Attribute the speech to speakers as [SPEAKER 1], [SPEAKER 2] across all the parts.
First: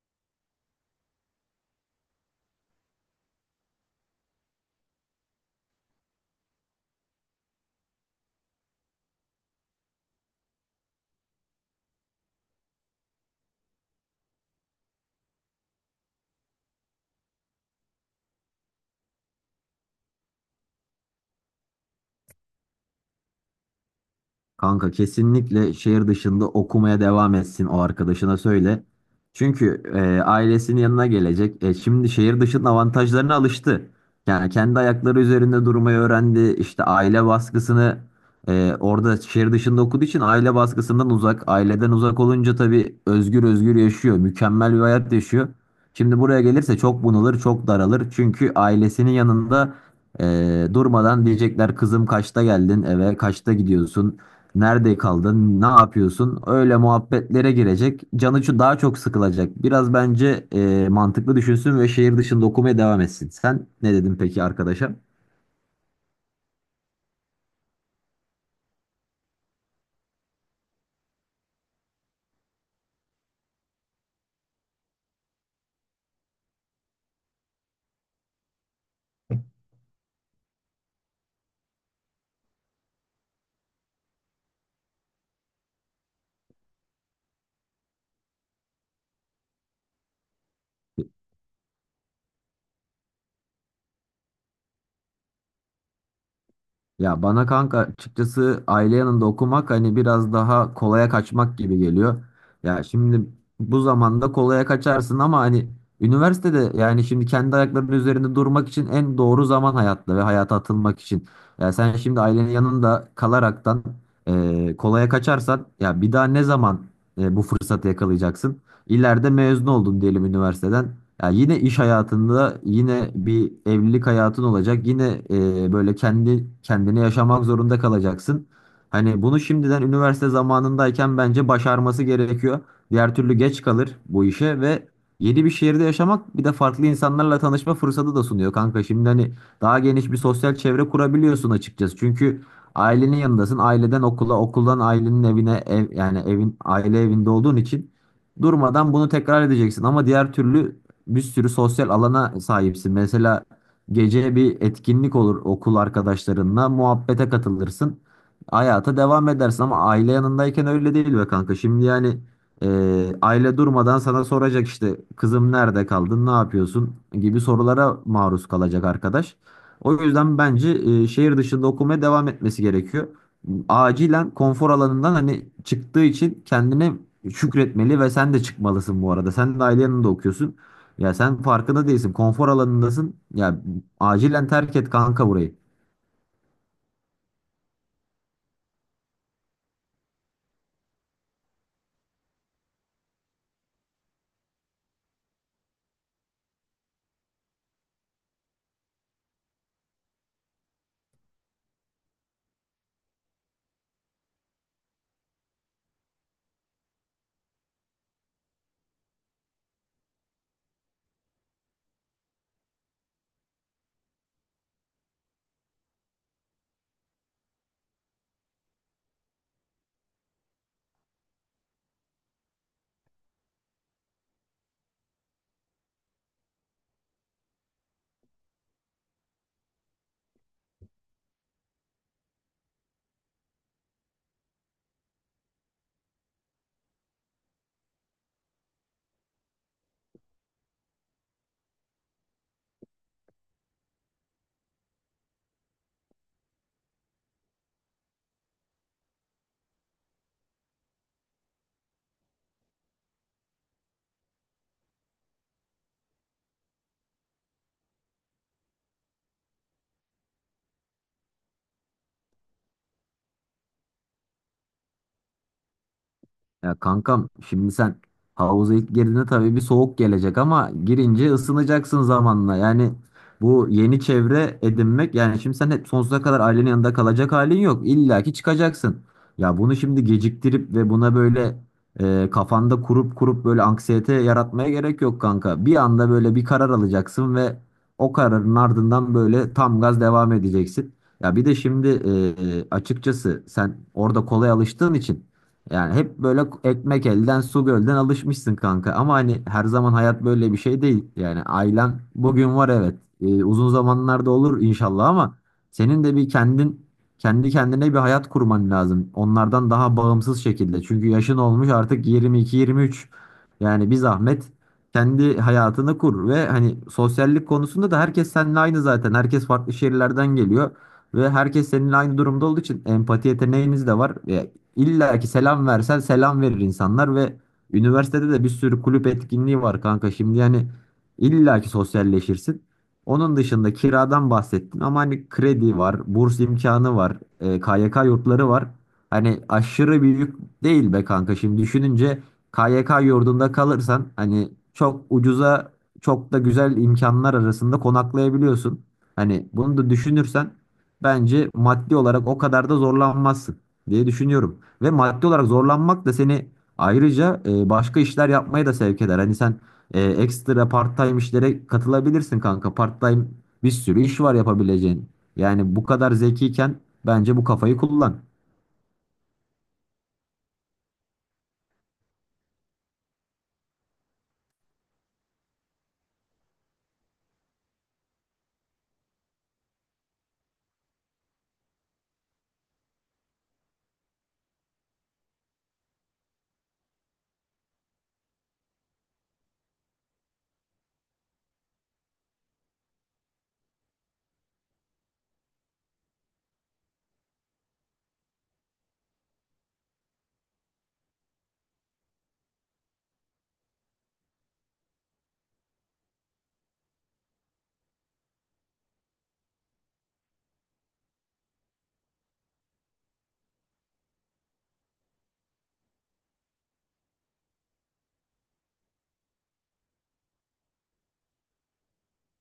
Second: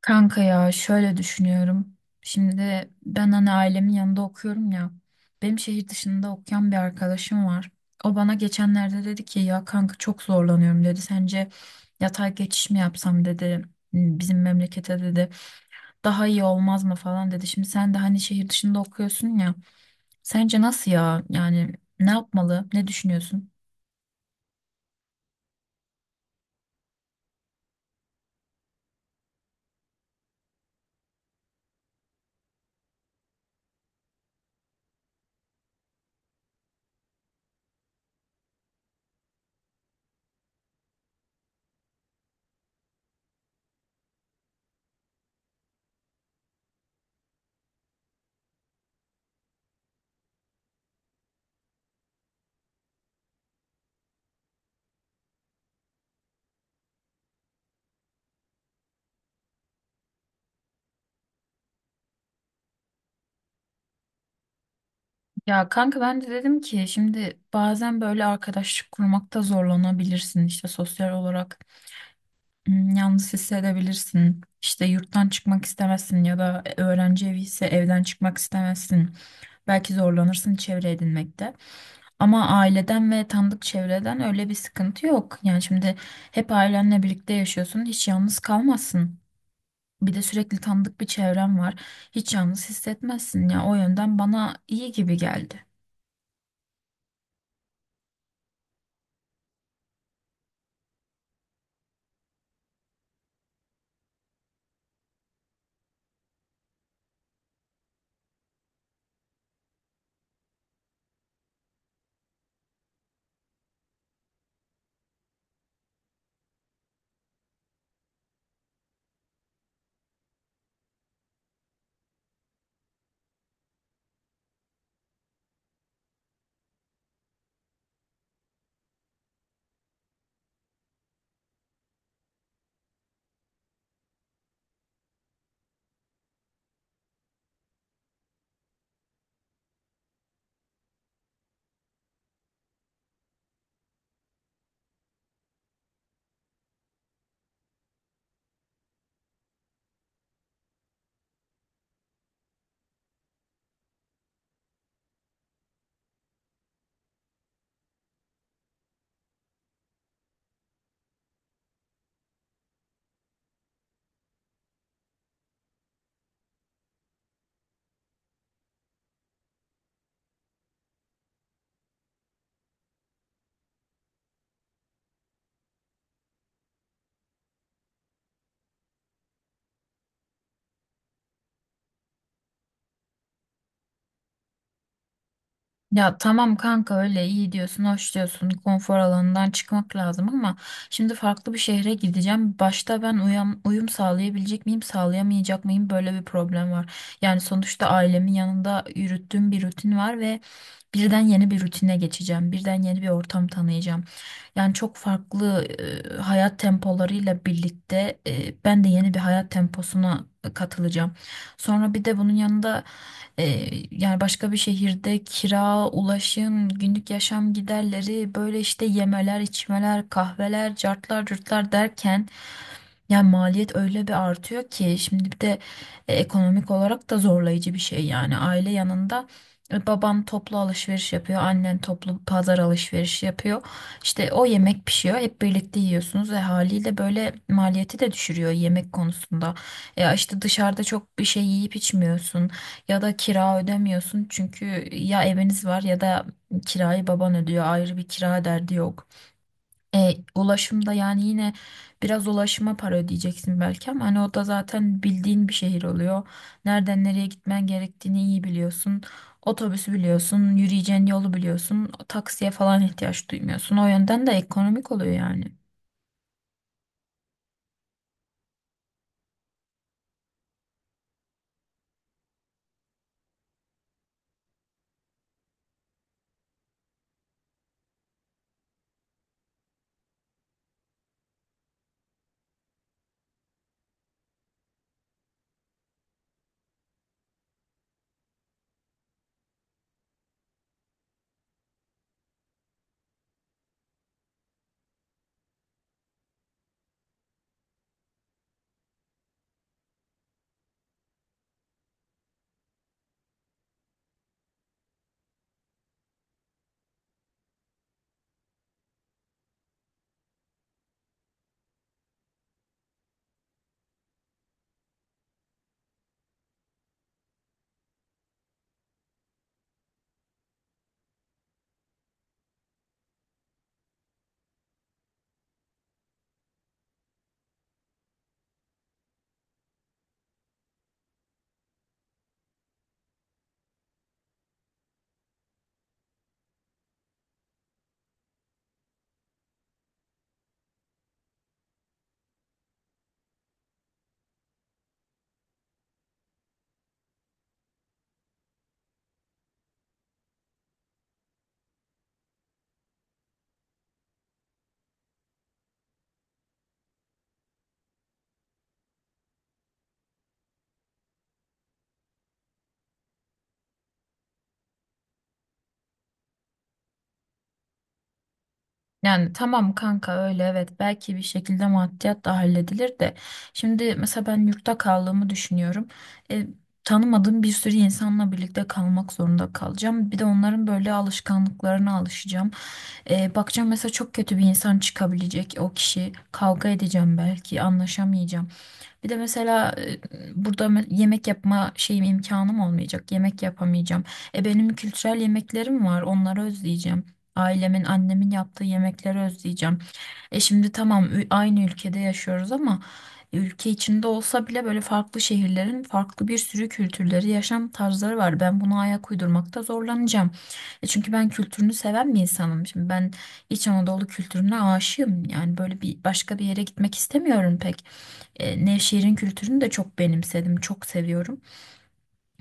[SPEAKER 1] Kanka ya şöyle düşünüyorum. Şimdi ben hani ailemin yanında okuyorum ya. Benim şehir dışında okuyan bir arkadaşım var. O bana geçenlerde dedi ki ya kanka çok zorlanıyorum dedi. Sence yatay geçiş mi yapsam dedi. "Hmm, bizim memlekete dedi. Daha iyi olmaz mı falan dedi. Şimdi sen de hani şehir dışında okuyorsun ya. Sence nasıl ya? Yani ne yapmalı? Ne düşünüyorsun?
[SPEAKER 2] Kanka kesinlikle şehir dışında okumaya devam etsin o arkadaşına söyle. Çünkü ailesinin yanına gelecek. Şimdi şehir dışının avantajlarına alıştı. Yani kendi ayakları üzerinde durmayı öğrendi. İşte aile baskısını orada şehir dışında okuduğu için aile baskısından uzak. Aileden uzak olunca tabii özgür özgür yaşıyor. Mükemmel bir hayat yaşıyor. Şimdi buraya gelirse çok bunalır, çok daralır. Çünkü ailesinin yanında durmadan diyecekler kızım kaçta geldin eve, kaçta gidiyorsun? Nerede kaldın? Ne yapıyorsun? Öyle muhabbetlere girecek. Canı şu daha çok sıkılacak. Biraz bence mantıklı düşünsün ve şehir dışında okumaya devam etsin. Sen ne dedin peki arkadaşa?
[SPEAKER 1] Ya kanka ben de dedim ki şimdi bazen böyle arkadaşlık kurmakta zorlanabilirsin işte sosyal olarak. Hmm, yalnız hissedebilirsin. İşte yurttan çıkmak istemezsin ya da öğrenci evi ise evden çıkmak istemezsin. Belki zorlanırsın çevre edinmekte. Ama aileden ve tanıdık çevreden öyle bir sıkıntı yok. Yani şimdi hep ailenle birlikte yaşıyorsun, hiç yalnız kalmazsın. Bir de sürekli tanıdık bir çevren var. Hiç yalnız hissetmezsin ya. O yönden bana iyi gibi geldi.
[SPEAKER 2] Ya bana kanka açıkçası aile yanında okumak hani biraz daha kolaya kaçmak gibi geliyor. Ya şimdi bu zamanda kolaya kaçarsın ama hani üniversitede yani şimdi kendi ayaklarının üzerinde durmak için en doğru zaman hayatta ve hayata atılmak için. Ya sen şimdi ailenin yanında kalaraktan kolaya kaçarsan ya bir daha ne zaman bu fırsatı yakalayacaksın? İleride mezun oldun diyelim üniversiteden. Ya yine iş hayatında, yine bir evlilik hayatın olacak. Yine böyle kendi kendini yaşamak zorunda kalacaksın. Hani bunu şimdiden üniversite zamanındayken bence başarması gerekiyor. Diğer türlü geç kalır bu işe ve yeni bir şehirde yaşamak bir de farklı insanlarla tanışma fırsatı da sunuyor kanka. Şimdi hani daha geniş bir sosyal çevre kurabiliyorsun açıkçası. Çünkü ailenin yanındasın. Aileden okula, okuldan ailenin evine, ev, yani evin aile evinde olduğun için durmadan bunu tekrar edeceksin. Ama diğer türlü bir sürü sosyal alana sahipsin. Mesela gece bir etkinlik olur okul arkadaşlarınla muhabbete katılırsın. Hayata devam edersin ama aile yanındayken öyle değil be kanka. Şimdi yani aile durmadan sana soracak işte kızım nerede kaldın, ne yapıyorsun gibi sorulara maruz kalacak arkadaş. O yüzden bence şehir dışında okumaya devam etmesi gerekiyor. Acilen konfor alanından hani çıktığı için kendine şükretmeli ve sen de çıkmalısın bu arada. Sen de ailenin de okuyorsun. Ya sen farkında değilsin. Konfor alanındasın. Ya acilen terk et kanka burayı.
[SPEAKER 1] Ya tamam kanka öyle iyi diyorsun, hoş diyorsun, konfor alanından çıkmak lazım ama şimdi farklı bir şehre gideceğim. Başta ben uyum sağlayabilecek miyim, sağlayamayacak mıyım böyle bir problem var. Yani sonuçta ailemin yanında yürüttüğüm bir rutin var ve birden yeni bir rutine geçeceğim. Birden yeni bir ortam tanıyacağım. Yani çok farklı hayat tempolarıyla birlikte ben de yeni bir hayat temposuna katılacağım. Sonra bir de bunun yanında yani başka bir şehirde kira, ulaşım, günlük yaşam giderleri, böyle işte yemeler, içmeler, kahveler, cartlar, curtlar derken yani maliyet öyle bir artıyor ki şimdi bir de ekonomik olarak da zorlayıcı bir şey yani aile yanında baban toplu alışveriş yapıyor, annen toplu pazar alışverişi yapıyor. İşte o yemek pişiyor, hep birlikte yiyorsunuz ve haliyle böyle maliyeti de düşürüyor yemek konusunda. Ya işte dışarıda çok bir şey yiyip içmiyorsun. Ya da kira ödemiyorsun çünkü ya eviniz var ya da kirayı baban ödüyor, ayrı bir kira derdi yok. Ulaşımda yani yine biraz ulaşıma para ödeyeceksin belki ama hani o da zaten bildiğin bir şehir oluyor. Nereden nereye gitmen gerektiğini iyi biliyorsun. Otobüsü biliyorsun, yürüyeceğin yolu biliyorsun, taksiye falan ihtiyaç duymuyorsun. O yönden de ekonomik oluyor yani.
[SPEAKER 2] Ya kankam şimdi sen havuza ilk girdiğinde tabii bir soğuk gelecek ama girince ısınacaksın zamanla. Yani bu yeni çevre edinmek yani şimdi sen hep sonsuza kadar ailenin yanında kalacak halin yok. İlla ki çıkacaksın. Ya bunu şimdi geciktirip ve buna böyle kafanda kurup kurup böyle anksiyete yaratmaya gerek yok kanka. Bir anda böyle bir karar alacaksın ve o kararın ardından böyle tam gaz devam edeceksin. Ya bir de şimdi açıkçası sen orada kolay alıştığın için yani hep böyle ekmek elden su gölden alışmışsın kanka. Ama hani her zaman hayat böyle bir şey değil. Yani ailen bugün var, evet. Uzun zamanlarda olur inşallah ama senin de bir kendin kendi kendine bir hayat kurman lazım. Onlardan daha bağımsız şekilde. Çünkü yaşın olmuş artık 22-23. Yani bir zahmet kendi hayatını kur ve hani sosyallik konusunda da herkes seninle aynı zaten. Herkes farklı şehirlerden geliyor. Ve herkes seninle aynı durumda olduğu için empati yeteneğiniz de var. İlla ki selam versen selam verir insanlar ve üniversitede de bir sürü kulüp etkinliği var kanka. Şimdi yani illa ki sosyalleşirsin. Onun dışında kiradan bahsettin ama hani kredi var, burs imkanı var, KYK yurtları var. Hani aşırı büyük değil be kanka. Şimdi düşününce KYK yurdunda kalırsan hani çok ucuza çok da güzel imkanlar arasında konaklayabiliyorsun. Hani bunu da düşünürsen bence maddi olarak o kadar da zorlanmazsın diye düşünüyorum. Ve maddi olarak zorlanmak da seni ayrıca başka işler yapmaya da sevk eder. Hani sen ekstra part-time işlere katılabilirsin kanka. Part-time bir sürü iş var yapabileceğin. Yani bu kadar zekiyken bence bu kafayı kullan.
[SPEAKER 1] Yani tamam kanka öyle evet, belki bir şekilde maddiyat da halledilir de şimdi mesela ben yurtta kaldığımı düşünüyorum. E, Tanımadığım bir sürü insanla birlikte kalmak zorunda kalacağım. Bir de onların böyle alışkanlıklarına alışacağım. Bakacağım mesela çok kötü bir insan çıkabilecek, o kişi kavga edeceğim belki anlaşamayacağım. Bir de mesela burada yemek yapma şeyim, imkanım olmayacak. Yemek yapamayacağım. E benim kültürel yemeklerim var. Onları özleyeceğim. Ailemin, annemin yaptığı yemekleri özleyeceğim. E şimdi tamam aynı ülkede yaşıyoruz ama ülke içinde olsa bile böyle farklı şehirlerin farklı bir sürü kültürleri, yaşam tarzları var. Ben buna ayak uydurmakta zorlanacağım. E çünkü ben kültürünü seven bir insanım. Şimdi ben İç Anadolu kültürüne aşığım. Yani böyle bir başka bir yere gitmek istemiyorum pek. Nevşehir'in kültürünü de çok benimsedim, çok seviyorum.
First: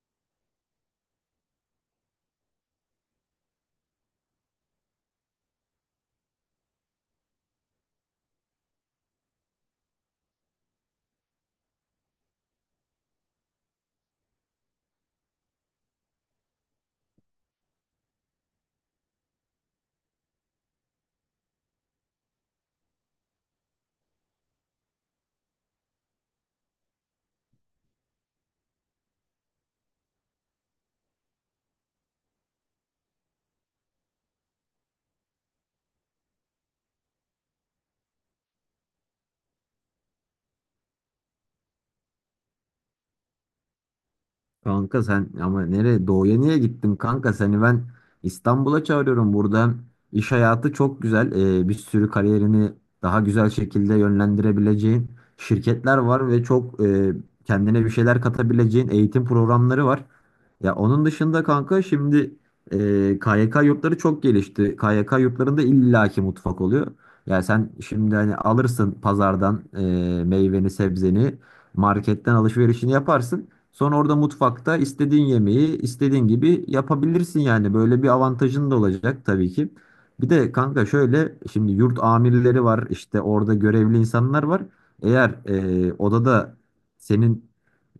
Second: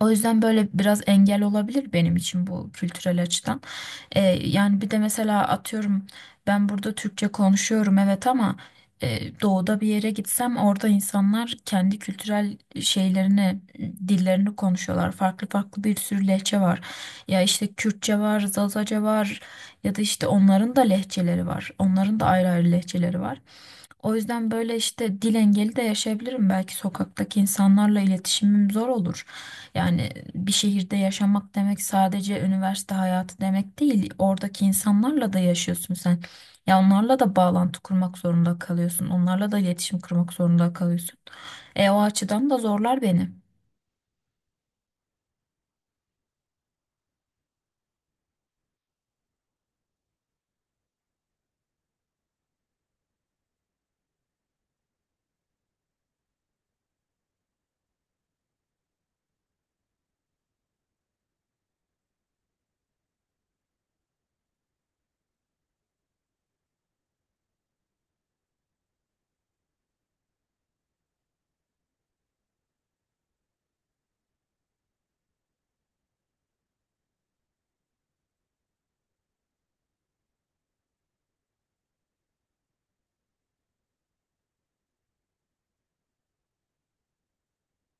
[SPEAKER 1] O yüzden böyle biraz engel olabilir benim için bu kültürel açıdan. Yani bir de mesela atıyorum ben burada Türkçe konuşuyorum evet ama doğuda bir yere gitsem orada insanlar kendi kültürel şeylerini, dillerini konuşuyorlar. Farklı farklı bir sürü lehçe var. Ya işte Kürtçe var, Zazaca var ya da işte onların da lehçeleri var. Onların da ayrı ayrı lehçeleri var. O yüzden böyle işte dil engeli de yaşayabilirim. Belki sokaktaki insanlarla iletişimim zor olur. Yani bir şehirde yaşamak demek sadece üniversite hayatı demek değil. Oradaki insanlarla da yaşıyorsun sen. Ya onlarla da bağlantı kurmak zorunda kalıyorsun. Onlarla da iletişim kurmak zorunda kalıyorsun. E o açıdan da zorlar beni.
[SPEAKER 2] Kanka sen ama nereye doğuya niye gittin kanka seni ben İstanbul'a çağırıyorum burada iş hayatı çok güzel. Bir sürü kariyerini daha güzel şekilde yönlendirebileceğin şirketler var ve çok kendine bir şeyler katabileceğin eğitim programları var. Ya onun dışında kanka şimdi e, KYK yurtları çok gelişti. KYK yurtlarında illaki mutfak oluyor. Ya sen şimdi hani alırsın pazardan meyveni sebzeni marketten alışverişini yaparsın. Sonra orada mutfakta istediğin yemeği istediğin gibi yapabilirsin yani. Böyle bir avantajın da olacak tabii ki. Bir de kanka şöyle şimdi yurt amirleri var işte orada görevli insanlar var. Eğer odada senin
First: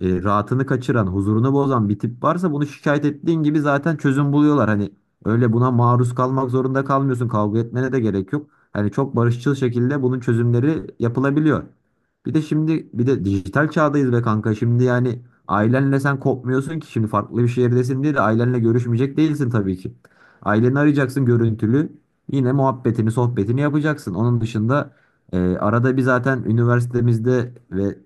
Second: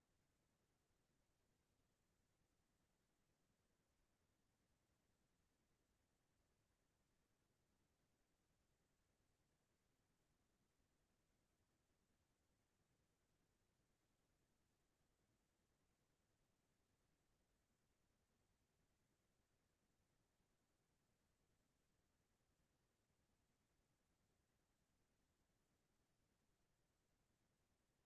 [SPEAKER 2] rahatını kaçıran, huzurunu bozan bir tip varsa bunu şikayet ettiğin gibi zaten çözüm buluyorlar. Hani öyle buna maruz kalmak zorunda kalmıyorsun. Kavga etmene de gerek yok. Hani çok barışçıl şekilde bunun çözümleri yapılabiliyor. Bir de şimdi bir de dijital çağdayız be kanka. Şimdi yani ailenle sen kopmuyorsun ki şimdi farklı bir şehirdesin diye de ailenle görüşmeyecek değilsin tabii ki. Aileni arayacaksın görüntülü. Yine muhabbetini, sohbetini yapacaksın. Onun dışında arada bir zaten üniversitemizde ve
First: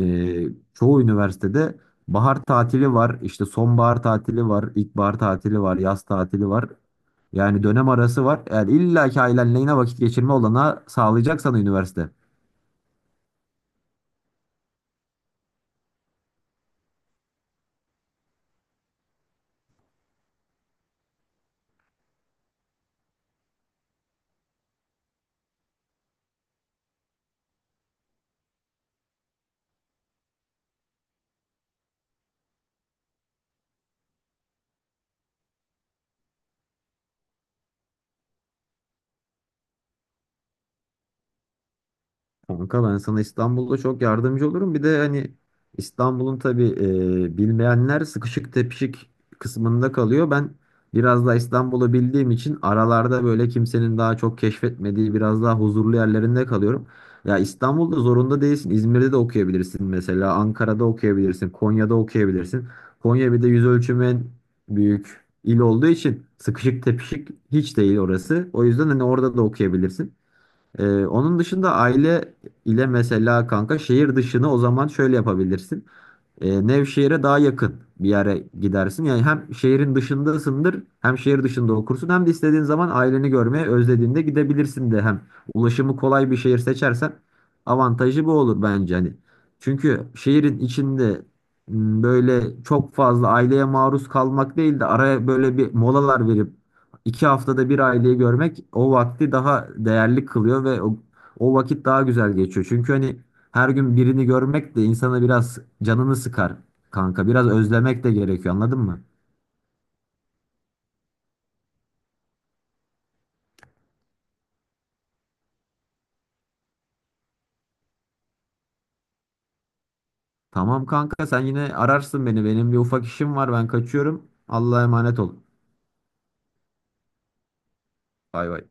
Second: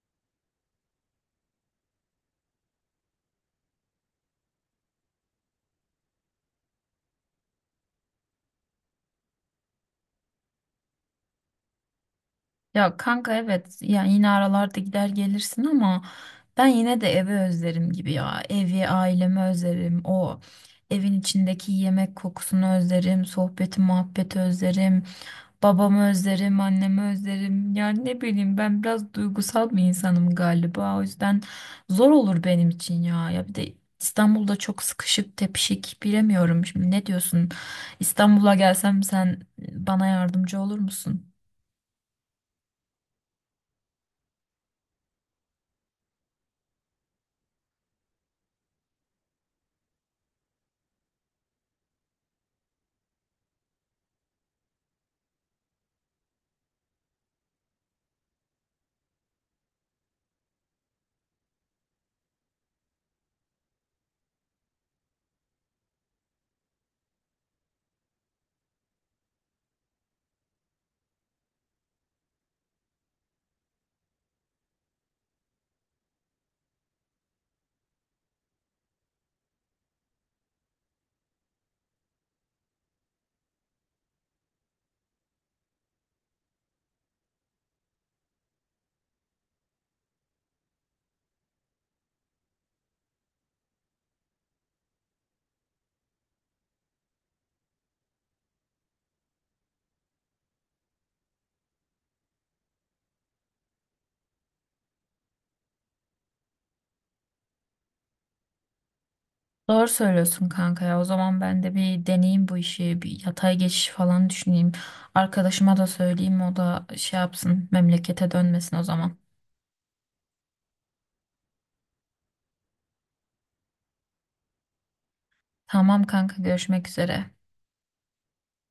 [SPEAKER 2] e, çoğu üniversitede bahar tatili var, işte sonbahar tatili var, ilkbahar tatili var, yaz tatili var. Yani dönem arası var. Yani illa ki ailenle yine vakit geçirme olanağı sağlayacak sana üniversite.
[SPEAKER 1] Ya kanka evet, yani yine aralarda gider gelirsin ama ben yine de evi özlerim gibi ya. Evi, ailemi özlerim. O evin içindeki yemek kokusunu özlerim. Sohbeti, muhabbeti özlerim. Babamı özlerim, annemi özlerim. Yani ne bileyim ben biraz duygusal bir insanım galiba. O yüzden zor olur benim için ya. Ya bir de İstanbul'da çok sıkışık, tepişik bilemiyorum. Şimdi ne diyorsun? İstanbul'a gelsem sen bana yardımcı olur musun?
[SPEAKER 2] Kanka ben sana İstanbul'da çok yardımcı olurum. Bir de hani İstanbul'un tabii bilmeyenler sıkışık tepişik kısmında kalıyor. Ben biraz daha İstanbul'u bildiğim için aralarda böyle kimsenin daha çok keşfetmediği biraz daha huzurlu yerlerinde kalıyorum. Ya İstanbul'da zorunda değilsin. İzmir'de de okuyabilirsin mesela. Ankara'da okuyabilirsin. Konya'da okuyabilirsin. Konya bir de yüz ölçümü en büyük il olduğu için sıkışık tepişik hiç değil orası. O yüzden hani orada da okuyabilirsin. Onun dışında aile ile mesela kanka şehir dışını o zaman şöyle yapabilirsin, Nevşehir'e daha yakın bir yere gidersin. Yani hem şehrin dışındasındır, hem şehir dışında okursun, hem de istediğin zaman aileni görmeye özlediğinde gidebilirsin de hem ulaşımı kolay bir şehir seçersen avantajı bu olur bence hani. Çünkü şehrin içinde böyle çok fazla aileye maruz kalmak değil de araya böyle bir molalar verip 2 haftada bir aileyi görmek o vakti daha değerli kılıyor ve o vakit daha güzel geçiyor. Çünkü hani her gün birini görmek de insana biraz canını sıkar kanka. Biraz özlemek de gerekiyor, anladın mı?
[SPEAKER 1] Doğru söylüyorsun kanka ya. O zaman ben de bir deneyeyim bu işi. Bir yatay geçiş falan düşüneyim. Arkadaşıma da söyleyeyim, o da şey yapsın, memlekete dönmesin o zaman.
[SPEAKER 2] Tamam kanka sen yine ararsın beni. Benim bir ufak işim var, ben kaçıyorum. Allah'a emanet ol.
[SPEAKER 1] Tamam kanka, görüşmek üzere.
[SPEAKER 2] Bay bay.